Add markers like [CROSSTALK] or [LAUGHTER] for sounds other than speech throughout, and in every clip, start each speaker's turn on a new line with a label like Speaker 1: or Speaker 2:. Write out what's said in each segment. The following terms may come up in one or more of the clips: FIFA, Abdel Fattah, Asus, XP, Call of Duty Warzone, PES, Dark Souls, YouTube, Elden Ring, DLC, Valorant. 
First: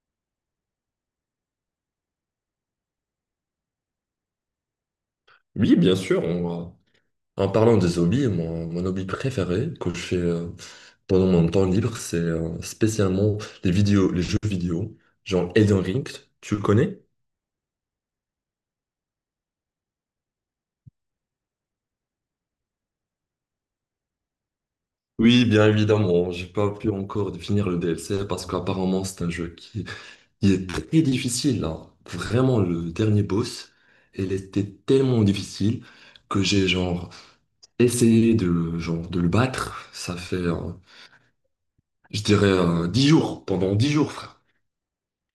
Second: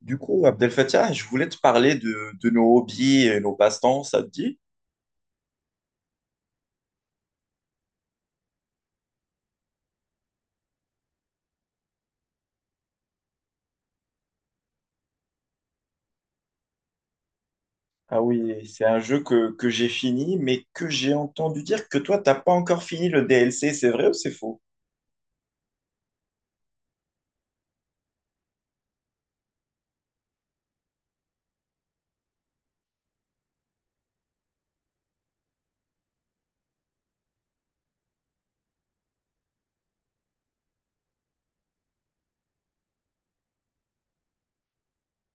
Speaker 1: Du coup, Abdel Fattah, je voulais te parler de nos hobbies et nos passe-temps, ça te dit?
Speaker 2: Oui, bien sûr. En parlant des hobbies, mon hobby préféré que je fais pendant mon temps libre, c'est spécialement les vidéos, les jeux vidéo, genre Elden Ring, tu le connais?
Speaker 1: Ah oui, c'est un jeu que j'ai fini, mais que j'ai entendu dire que toi, t'as pas encore fini le DLC. C'est vrai ou c'est faux?
Speaker 2: Oui, bien évidemment. J'ai pas pu encore définir le DLC parce qu'apparemment c'est un jeu qui est très difficile, hein. Vraiment, le dernier boss, il était tellement difficile que j'ai genre essayé genre, de le battre. Ça fait, je dirais, 10 jours, pendant 10 jours, frère.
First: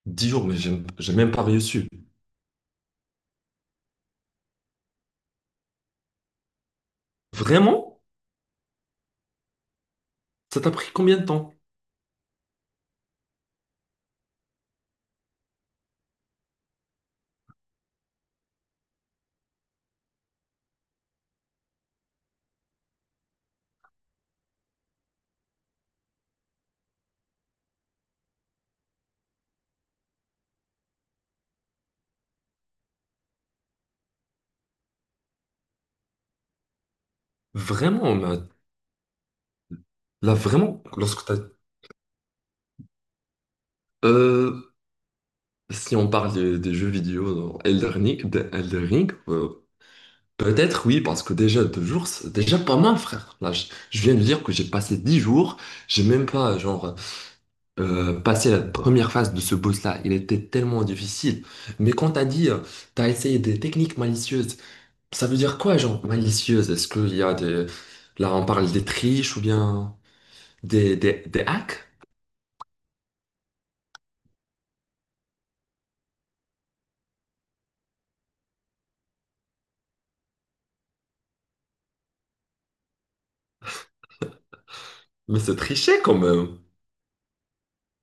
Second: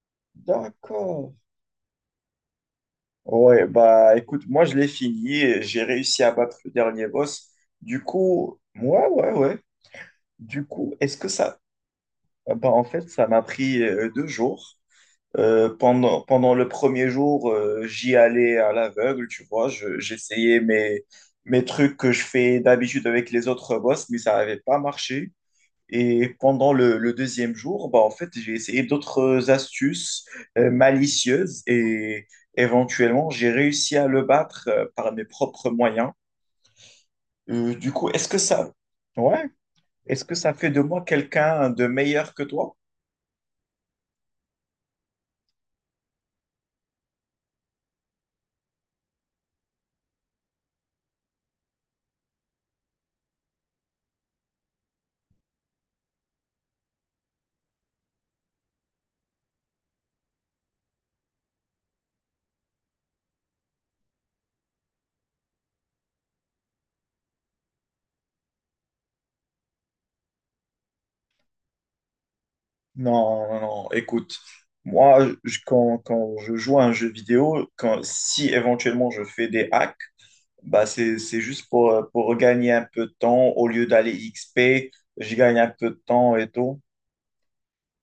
Speaker 2: Dix jours, mais j'ai même
Speaker 1: D'accord.
Speaker 2: pas reçu.
Speaker 1: Ouais, bah écoute, moi je l'ai fini, et j'ai réussi à battre le dernier boss.
Speaker 2: Vraiment?
Speaker 1: Du coup, ouais, ouais, ouais.
Speaker 2: Ça
Speaker 1: Du
Speaker 2: t'a pris
Speaker 1: coup, est-ce
Speaker 2: combien de
Speaker 1: que
Speaker 2: temps?
Speaker 1: ça... Bah en fait, ça m'a pris deux jours. Pendant le premier jour, j'y allais à l'aveugle, tu vois. J'essayais mes, mes trucs que je fais d'habitude avec les autres boss, mais ça n'avait pas marché. Et pendant le deuxième jour, bah, en fait, j'ai essayé d'autres astuces malicieuses et éventuellement, j'ai réussi à le battre par mes propres moyens. Du coup,
Speaker 2: Vraiment,
Speaker 1: est-ce
Speaker 2: là,
Speaker 1: que ça, ouais, est-ce
Speaker 2: là,
Speaker 1: que ça fait de
Speaker 2: vraiment,
Speaker 1: moi
Speaker 2: lorsque t'as...
Speaker 1: quelqu'un de meilleur que toi?
Speaker 2: Euh, Si on parle des jeux vidéo dans Elden Ring, Elden Ring, peut-être oui, parce que déjà deux jours, c'est déjà pas mal, frère. Là, je viens de dire que j'ai passé 10 jours, j'ai même pas, genre, passé la première phase de ce boss-là. Il était tellement difficile. Mais quand t'as dit, t'as essayé des techniques malicieuses. Ça veut dire quoi, genre malicieuse? Est-ce qu'il y a des... Là, on parle des triches ou bien des hacks?
Speaker 1: Non, non, non. Écoute, moi, quand, quand je joue à un jeu vidéo, quand, si éventuellement je fais des hacks, bah c'est juste pour gagner un peu de temps. Au lieu d'aller XP, je
Speaker 2: Mais c'est
Speaker 1: gagne un peu
Speaker 2: tricher
Speaker 1: de
Speaker 2: quand
Speaker 1: temps et
Speaker 2: même.
Speaker 1: tout.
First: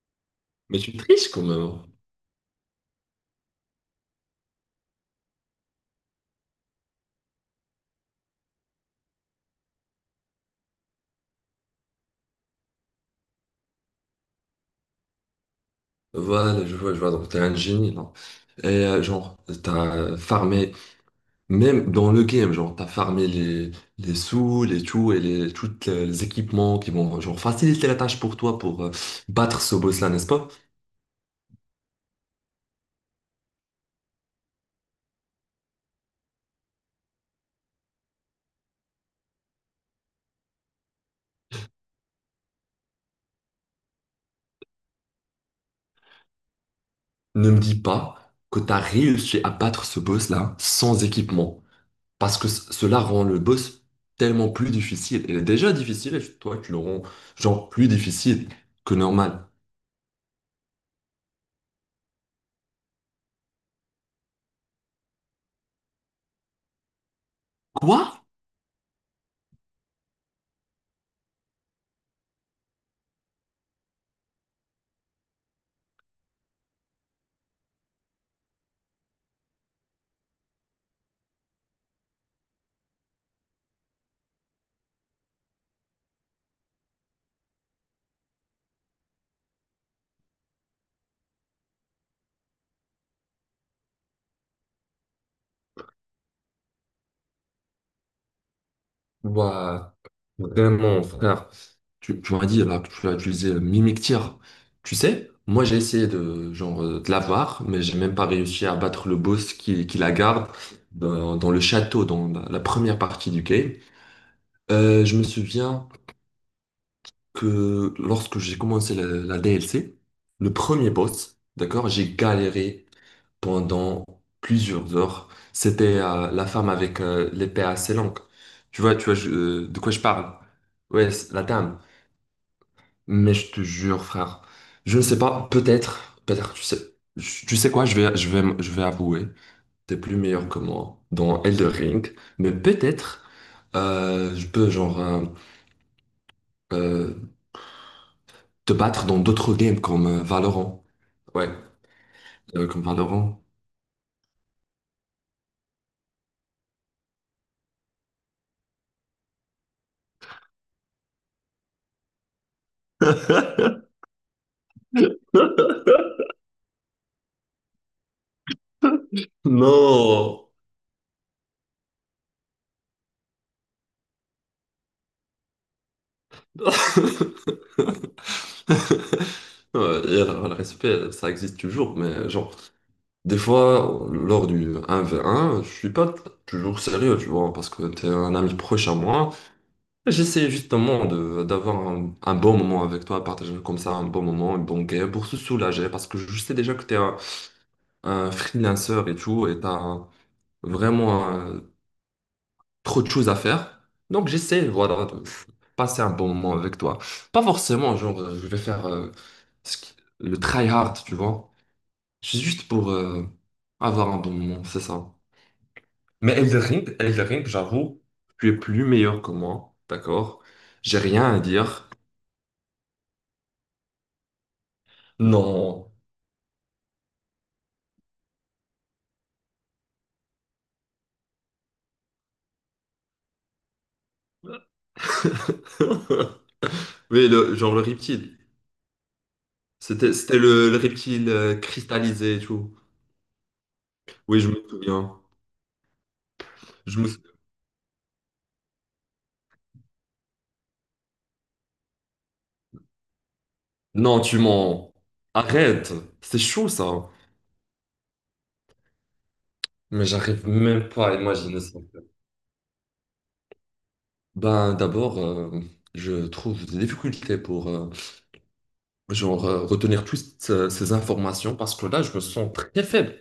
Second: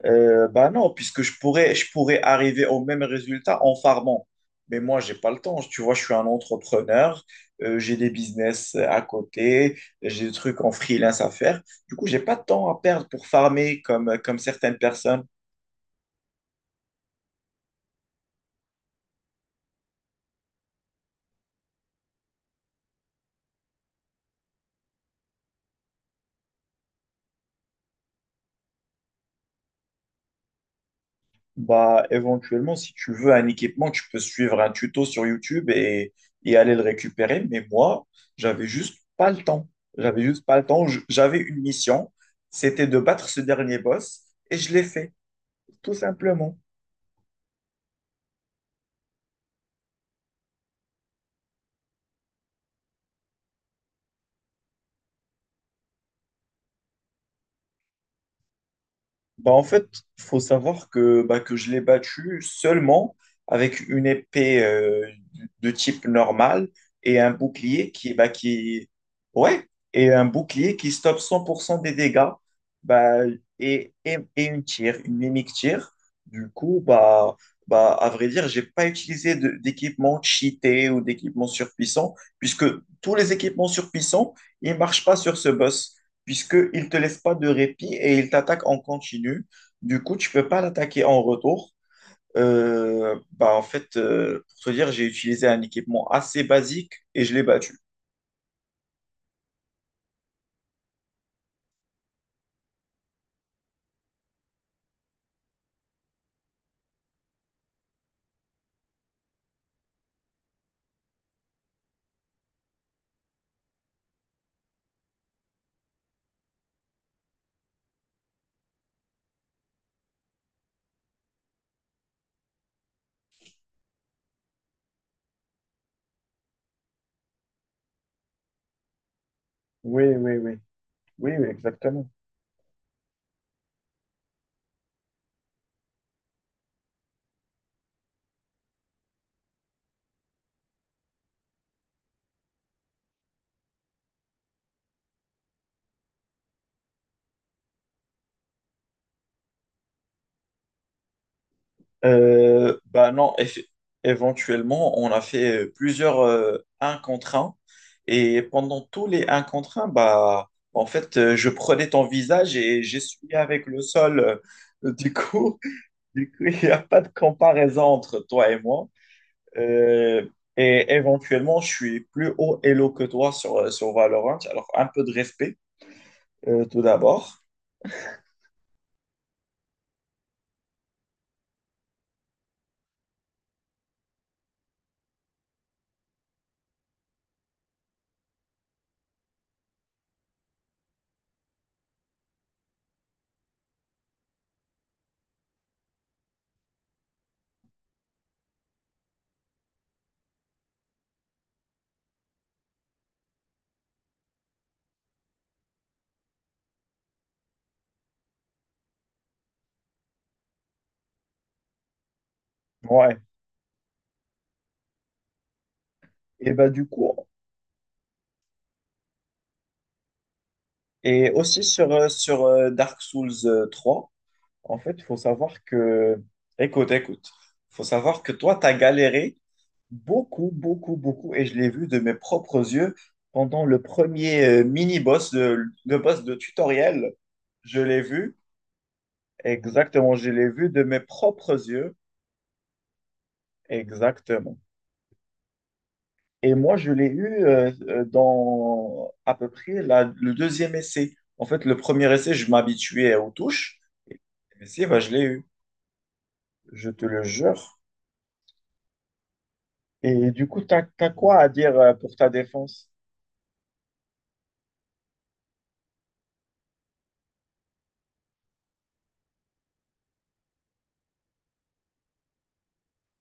Speaker 1: Bah
Speaker 2: Mais
Speaker 1: non,
Speaker 2: tu
Speaker 1: puisque
Speaker 2: triches
Speaker 1: je
Speaker 2: quand
Speaker 1: pourrais,
Speaker 2: même.
Speaker 1: je pourrais arriver au même résultat en farmant. Mais moi, j'ai pas le temps. Tu vois, je suis un entrepreneur, j'ai des business à côté, j'ai des trucs en freelance à faire. Du coup, j'ai pas de temps à perdre pour farmer comme certaines personnes.
Speaker 2: Voilà, je vois, je vois. Donc, t'es un génie, non? Et genre, t'as farmé, même dans le game, genre, t'as farmé les sous, les tout et les, tous les équipements qui vont, genre, faciliter la tâche pour toi pour battre ce boss-là, n'est-ce pas?
Speaker 1: Bah, éventuellement, si tu veux un équipement, tu peux suivre un tuto sur YouTube et aller le récupérer. Mais moi, j'avais juste pas le temps. J'avais juste pas le temps. J'avais une mission, c'était de battre ce dernier boss et je l'ai fait, tout simplement.
Speaker 2: Ne me dis pas que t'as réussi à battre ce boss-là sans équipement. Parce que cela rend le boss tellement plus difficile. Il est déjà difficile et toi, tu le rends genre plus difficile que normal.
Speaker 1: Bah, en fait, il faut savoir que, bah, que je l'ai battu seulement avec une épée de type normal et un bouclier
Speaker 2: Quoi?
Speaker 1: qui, bah, qui... Ouais, et un bouclier qui stoppe 100% des dégâts bah, et une tire, une mimic tire. Du coup, bah, bah, à vrai dire, j'ai pas utilisé d'équipement cheaté ou d'équipement surpuissant puisque tous les équipements surpuissants, ils marchent pas sur ce boss puisqu'il ne te laisse pas de répit et il t'attaque en continu. Du coup, tu ne peux pas l'attaquer en retour. Bah, en fait, pour te dire, j'ai utilisé un équipement assez basique et je l'ai battu.
Speaker 2: Bah vraiment, frère. Tu m'as dit là que tu as utilisé le mimictir. Tu sais, moi j'ai essayé de genre de l'avoir, mais j'ai même pas réussi à battre le boss qui la garde dans, dans le château, dans la, la première partie du game. Je me souviens que lorsque j'ai commencé la, la DLC, le premier boss, d'accord, j'ai galéré pendant plusieurs heures. C'était la femme avec l'épée assez longue. Tu vois de quoi je
Speaker 1: Oui,
Speaker 2: parle?
Speaker 1: oui, oui.
Speaker 2: Ouais,
Speaker 1: Oui,
Speaker 2: c'est la
Speaker 1: oui,
Speaker 2: dame.
Speaker 1: exactement.
Speaker 2: Mais je te jure, frère, je ne sais pas, peut-être, peut-être, tu sais, tu sais quoi, je vais, je vais, je vais avouer, t'es plus meilleur que moi dans Elder Ring, mais peut-être, je peux, genre, euh, te battre dans d'autres games comme Valorant. Ouais, comme
Speaker 1: Bah non,
Speaker 2: Valorant.
Speaker 1: éventuellement, on a fait plusieurs un contre un. Et pendant tous les un contre un bah, en fait, je prenais ton visage et j'essuyais avec le sol. Euh, Du coup, Du coup, [LAUGHS] il n'y a pas de comparaison entre toi et moi. Euh,
Speaker 2: Non!
Speaker 1: et éventuellement, je suis plus haut elo que toi sur Valorant. Alors, un peu de respect, tout d'abord.
Speaker 2: [LAUGHS] Ouais, et alors, le respect, ça existe toujours, mais genre, des fois, lors du un v un je suis pas toujours sérieux, tu vois, parce que t'es un ami proche à moi. Et j'essaie justement de d'avoir un bon moment avec toi, partager comme ça un bon moment, une bonne game, pour se soulager, parce que je sais déjà que t'es un freelancer et tout, et t'as vraiment trop de choses à faire. Donc j'essaie, voilà, de passer un bon moment avec toi. Pas forcément, genre, je vais faire le try hard, tu vois. C'est juste pour
Speaker 1: Ouais.
Speaker 2: avoir un bon moment, c'est ça. Mais
Speaker 1: Et
Speaker 2: Elden
Speaker 1: bah, du
Speaker 2: Ring,
Speaker 1: coup,
Speaker 2: Elden Ring, j'avoue, tu es plus meilleur que moi, d'accord? J'ai
Speaker 1: et
Speaker 2: rien à
Speaker 1: aussi
Speaker 2: dire.
Speaker 1: sur, sur Dark Souls 3, en fait, il faut savoir
Speaker 2: Non.
Speaker 1: que. Écoute, écoute. Il faut savoir que toi, tu as galéré beaucoup, beaucoup, beaucoup. Et je l'ai vu de mes propres yeux pendant le premier mini-boss, le boss de
Speaker 2: [LAUGHS]
Speaker 1: tutoriel.
Speaker 2: Oui, le, genre
Speaker 1: Je
Speaker 2: le
Speaker 1: l'ai vu.
Speaker 2: reptile. C'était,
Speaker 1: Exactement, je
Speaker 2: c'était
Speaker 1: l'ai vu
Speaker 2: le
Speaker 1: de mes
Speaker 2: reptile
Speaker 1: propres yeux,
Speaker 2: cristallisé et tout. Oui, je
Speaker 1: exactement.
Speaker 2: me souviens.
Speaker 1: Et moi, je
Speaker 2: Je
Speaker 1: l'ai
Speaker 2: me sou-
Speaker 1: eu dans à peu près le deuxième essai. En fait, le premier essai, je m'habituais aux touches. Et
Speaker 2: Non, tu
Speaker 1: le deuxième essai,
Speaker 2: mens.
Speaker 1: bah, je l'ai eu,
Speaker 2: Arrête. C'est chaud,
Speaker 1: je te
Speaker 2: ça.
Speaker 1: le jure.
Speaker 2: Mais
Speaker 1: Et du
Speaker 2: j'arrive
Speaker 1: coup, t'as,
Speaker 2: même
Speaker 1: t'as
Speaker 2: pas à
Speaker 1: quoi à
Speaker 2: imaginer
Speaker 1: dire
Speaker 2: ça.
Speaker 1: pour ta défense?
Speaker 2: Ben, d'abord, je trouve des difficultés pour genre retenir toutes ces informations parce que là, je me sens très faible.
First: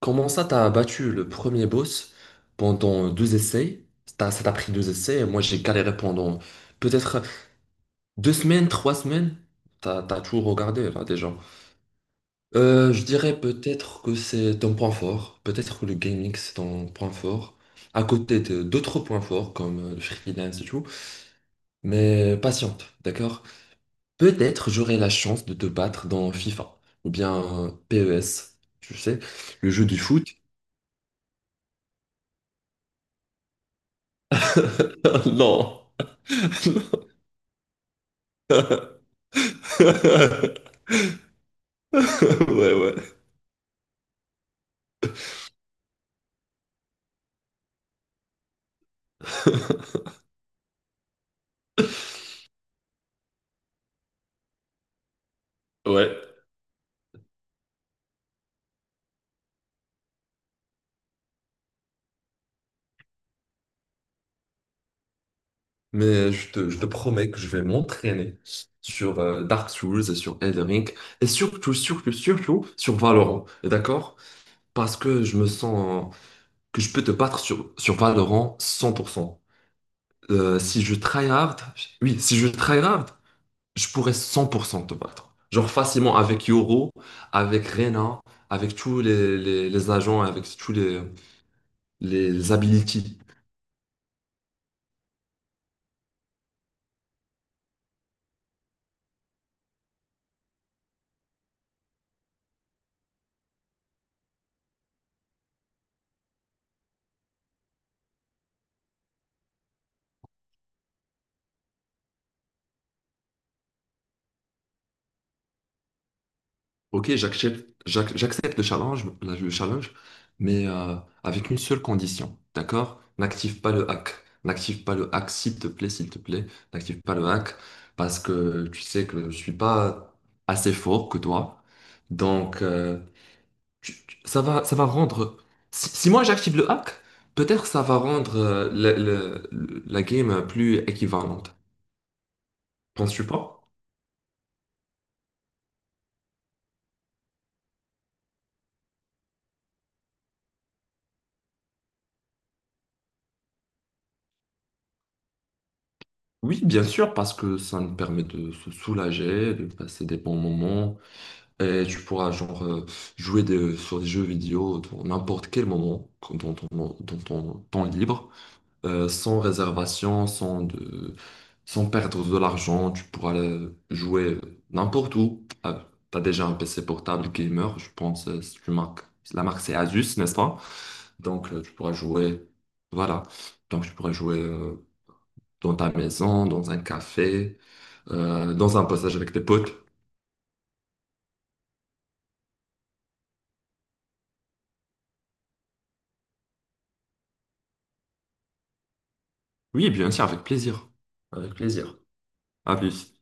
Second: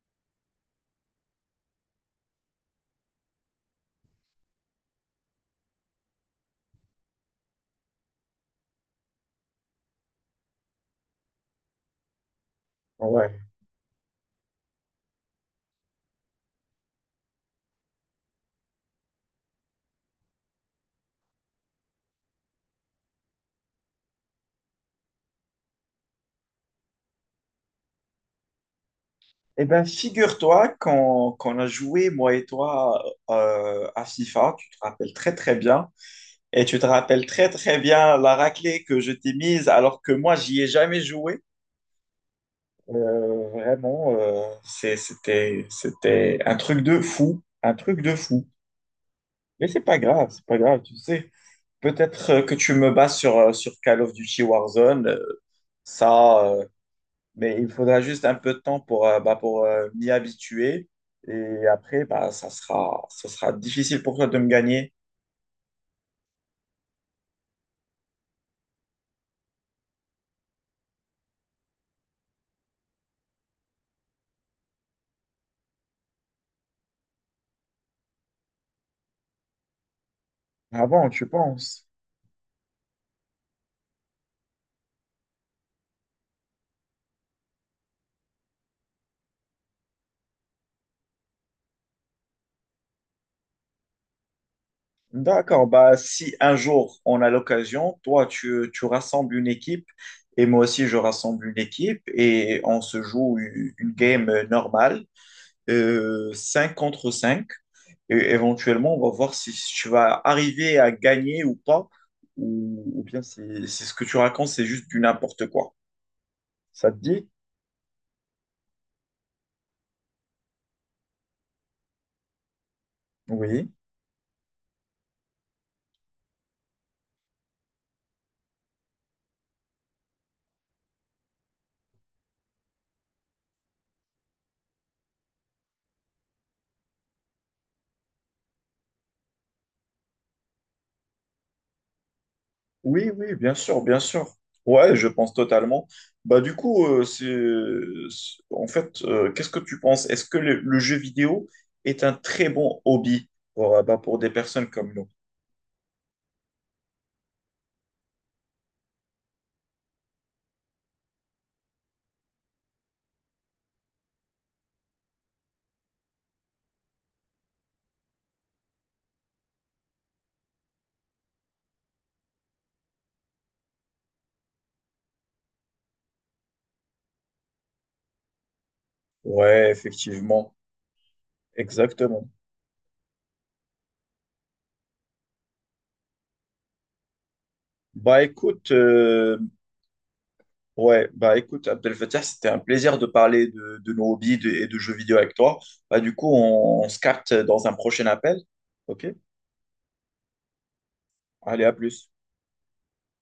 Speaker 2: Comment ça, t'as battu le premier boss pendant deux essais? Ça t'a pris deux essais et moi, j'ai galéré pendant peut-être deux semaines, trois semaines. T'as, t'as tout regardé là déjà. Je
Speaker 1: Ouais.
Speaker 2: dirais peut-être que c'est ton point fort. Peut-être que le gaming, c'est ton point fort. À côté de d'autres points forts comme le freelance et tout. Mais patiente, d'accord? Peut-être j'aurai la chance de te battre dans FIFA ou bien PES, tu sais,
Speaker 1: Eh
Speaker 2: le
Speaker 1: bien,
Speaker 2: jeu du foot.
Speaker 1: figure-toi qu'on a joué, moi et toi, à FIFA, tu te rappelles
Speaker 2: [LAUGHS]
Speaker 1: très très
Speaker 2: Non.
Speaker 1: bien. Et tu te rappelles très très bien la raclée que je t'ai mise alors que moi, j'y ai
Speaker 2: [LAUGHS]
Speaker 1: jamais joué.
Speaker 2: Ouais, ouais.
Speaker 1: Vraiment, c'était, c'était un truc de fou, un truc de fou. Mais c'est pas grave, tu sais. Peut-être que tu me bats sur, sur Call of Duty Warzone,
Speaker 2: Ouais.
Speaker 1: ça, mais il faudra juste un peu de temps pour, bah, pour m'y habituer. Et après, bah, ça sera difficile pour toi de me gagner.
Speaker 2: Mais je te promets que je vais m'entraîner sur Dark Souls et sur Elden Ring et surtout, surtout, surtout sur Valorant. D'accord? Parce que je me sens que je peux te battre sur, sur Valorant 100%. Si je
Speaker 1: Avant, tu
Speaker 2: tryhard,
Speaker 1: penses?
Speaker 2: oui, si je tryhard, je pourrais 100% te battre. Genre facilement avec Yoro, avec Rena, avec tous les agents, avec tous les abilities.
Speaker 1: D'accord, bah, si un jour on a l'occasion, toi tu, tu rassembles une équipe et moi aussi je rassemble une équipe et on se joue une game normale, 5 contre cinq. Et éventuellement, on va voir si tu vas arriver à gagner ou pas, ou bien si, si ce que tu racontes c'est juste du n'importe quoi. Ça te
Speaker 2: Ok,
Speaker 1: dit?
Speaker 2: j'accepte le challenge, le challenge, mais avec une seule condition, d'accord? N'active
Speaker 1: Oui.
Speaker 2: pas le hack. N'active pas le hack, s'il te plaît, s'il te plaît. N'active pas le hack, parce que tu sais que je suis pas assez fort que toi. Donc, ça va rendre. Si, si moi j'active le hack, peut-être ça va rendre la game plus équivalente.
Speaker 1: Oui,
Speaker 2: Penses-tu
Speaker 1: oui, bien
Speaker 2: pas?
Speaker 1: sûr, bien sûr. Ouais, je pense totalement. Bah du coup, c'est, en fait, qu'est-ce que tu penses? Est-ce que le jeu vidéo est un très bon hobby pour, bah, pour des personnes comme nous?
Speaker 2: Oui, bien sûr, parce que ça nous permet de se soulager, de passer des bons moments, et tu pourras genre jouer sur des jeux vidéo dans n'importe quel moment, dans ton, dans ton temps libre. Sans réservation, sans, de, sans perdre de l'argent. Tu pourras jouer n'importe où. Ah, t'as déjà un PC portable gamer, je pense, c'est une marque. La marque,
Speaker 1: Ouais,
Speaker 2: c'est Asus, n'est-ce
Speaker 1: effectivement,
Speaker 2: pas? Donc, tu pourras
Speaker 1: exactement.
Speaker 2: jouer. Voilà. Donc, tu pourras jouer dans ta maison, dans un café,
Speaker 1: Bah écoute,
Speaker 2: dans un passage avec tes potes.
Speaker 1: ouais, bah écoute, Abdel Fattah, c'était un plaisir de parler de nos hobbies et de jeux vidéo avec toi. Bah du coup, on se capte dans un prochain appel. Ok?
Speaker 2: Oui, bien sûr, avec plaisir. Avec
Speaker 1: Allez, à
Speaker 2: plaisir.
Speaker 1: plus.
Speaker 2: À plus.